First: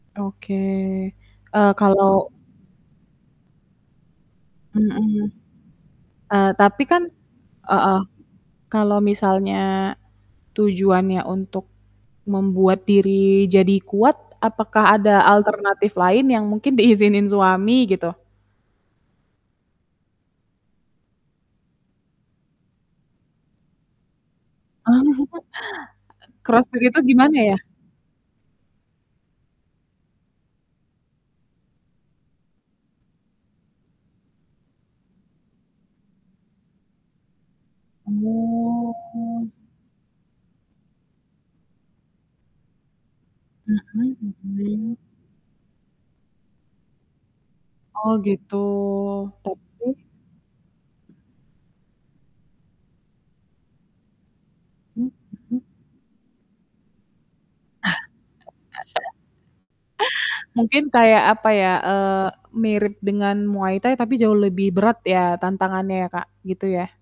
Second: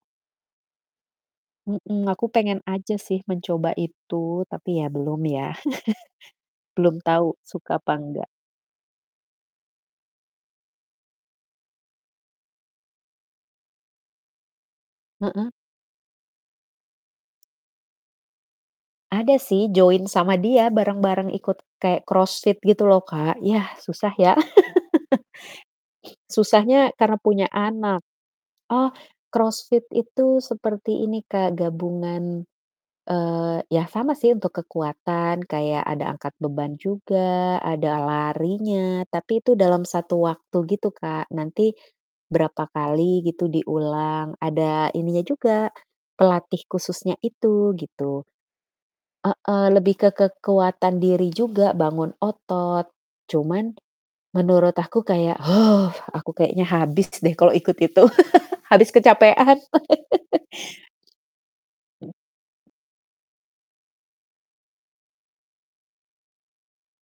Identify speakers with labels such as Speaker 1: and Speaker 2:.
Speaker 1: Oke, eee,
Speaker 2: Mhm. Aku
Speaker 1: kalau
Speaker 2: pengen aja sih mencoba itu, tapi ya belum
Speaker 1: Mhm.
Speaker 2: ya.
Speaker 1: Eee, tapi
Speaker 2: Belum
Speaker 1: kan
Speaker 2: tau suka apa
Speaker 1: heeh,
Speaker 2: enggak.
Speaker 1: kalau misalnya tujuannya untuk membuat diri jadi kuat apakah ada
Speaker 2: Heeh.
Speaker 1: alternatif lain yang mungkin diizinin suami gitu?
Speaker 2: Ada sih join sama dia, bareng-bareng ikut kaya CrossFit gitu lho Kak. Ya, susah ya.
Speaker 1: CrossFit
Speaker 2: Susahnya
Speaker 1: itu
Speaker 2: karena
Speaker 1: gimana
Speaker 2: punya
Speaker 1: ya?
Speaker 2: anak. Oh, CrossFit itu seperti ini Kak, gabungan eee, ya sama sih untuk kekuatan, kayak ada angkat beban juga, ada larinya, tapi
Speaker 1: Oh.
Speaker 2: itu dalam 1 waktu Kak, nanti berapa kali gitu
Speaker 1: Mhm
Speaker 2: diulang, ada
Speaker 1: mhm.
Speaker 2: ininya juga, pelatih khususnya itu
Speaker 1: Oh
Speaker 2: gitu.
Speaker 1: gitu,
Speaker 2: Heeh,
Speaker 1: tapi
Speaker 2: lebih ke kekuatan diri juga, bangun otot. Cuman menurut aku
Speaker 1: Mmm,
Speaker 2: kayak
Speaker 1: mhm.
Speaker 2: aku kayaknya habis deh kalau ikut itu. Habis kecapean.
Speaker 1: Mungkin kayak apa ya, eee, mirip dengan Muay Thai, tapi jauh lebih berat ya tantangannya Kak gitu ya?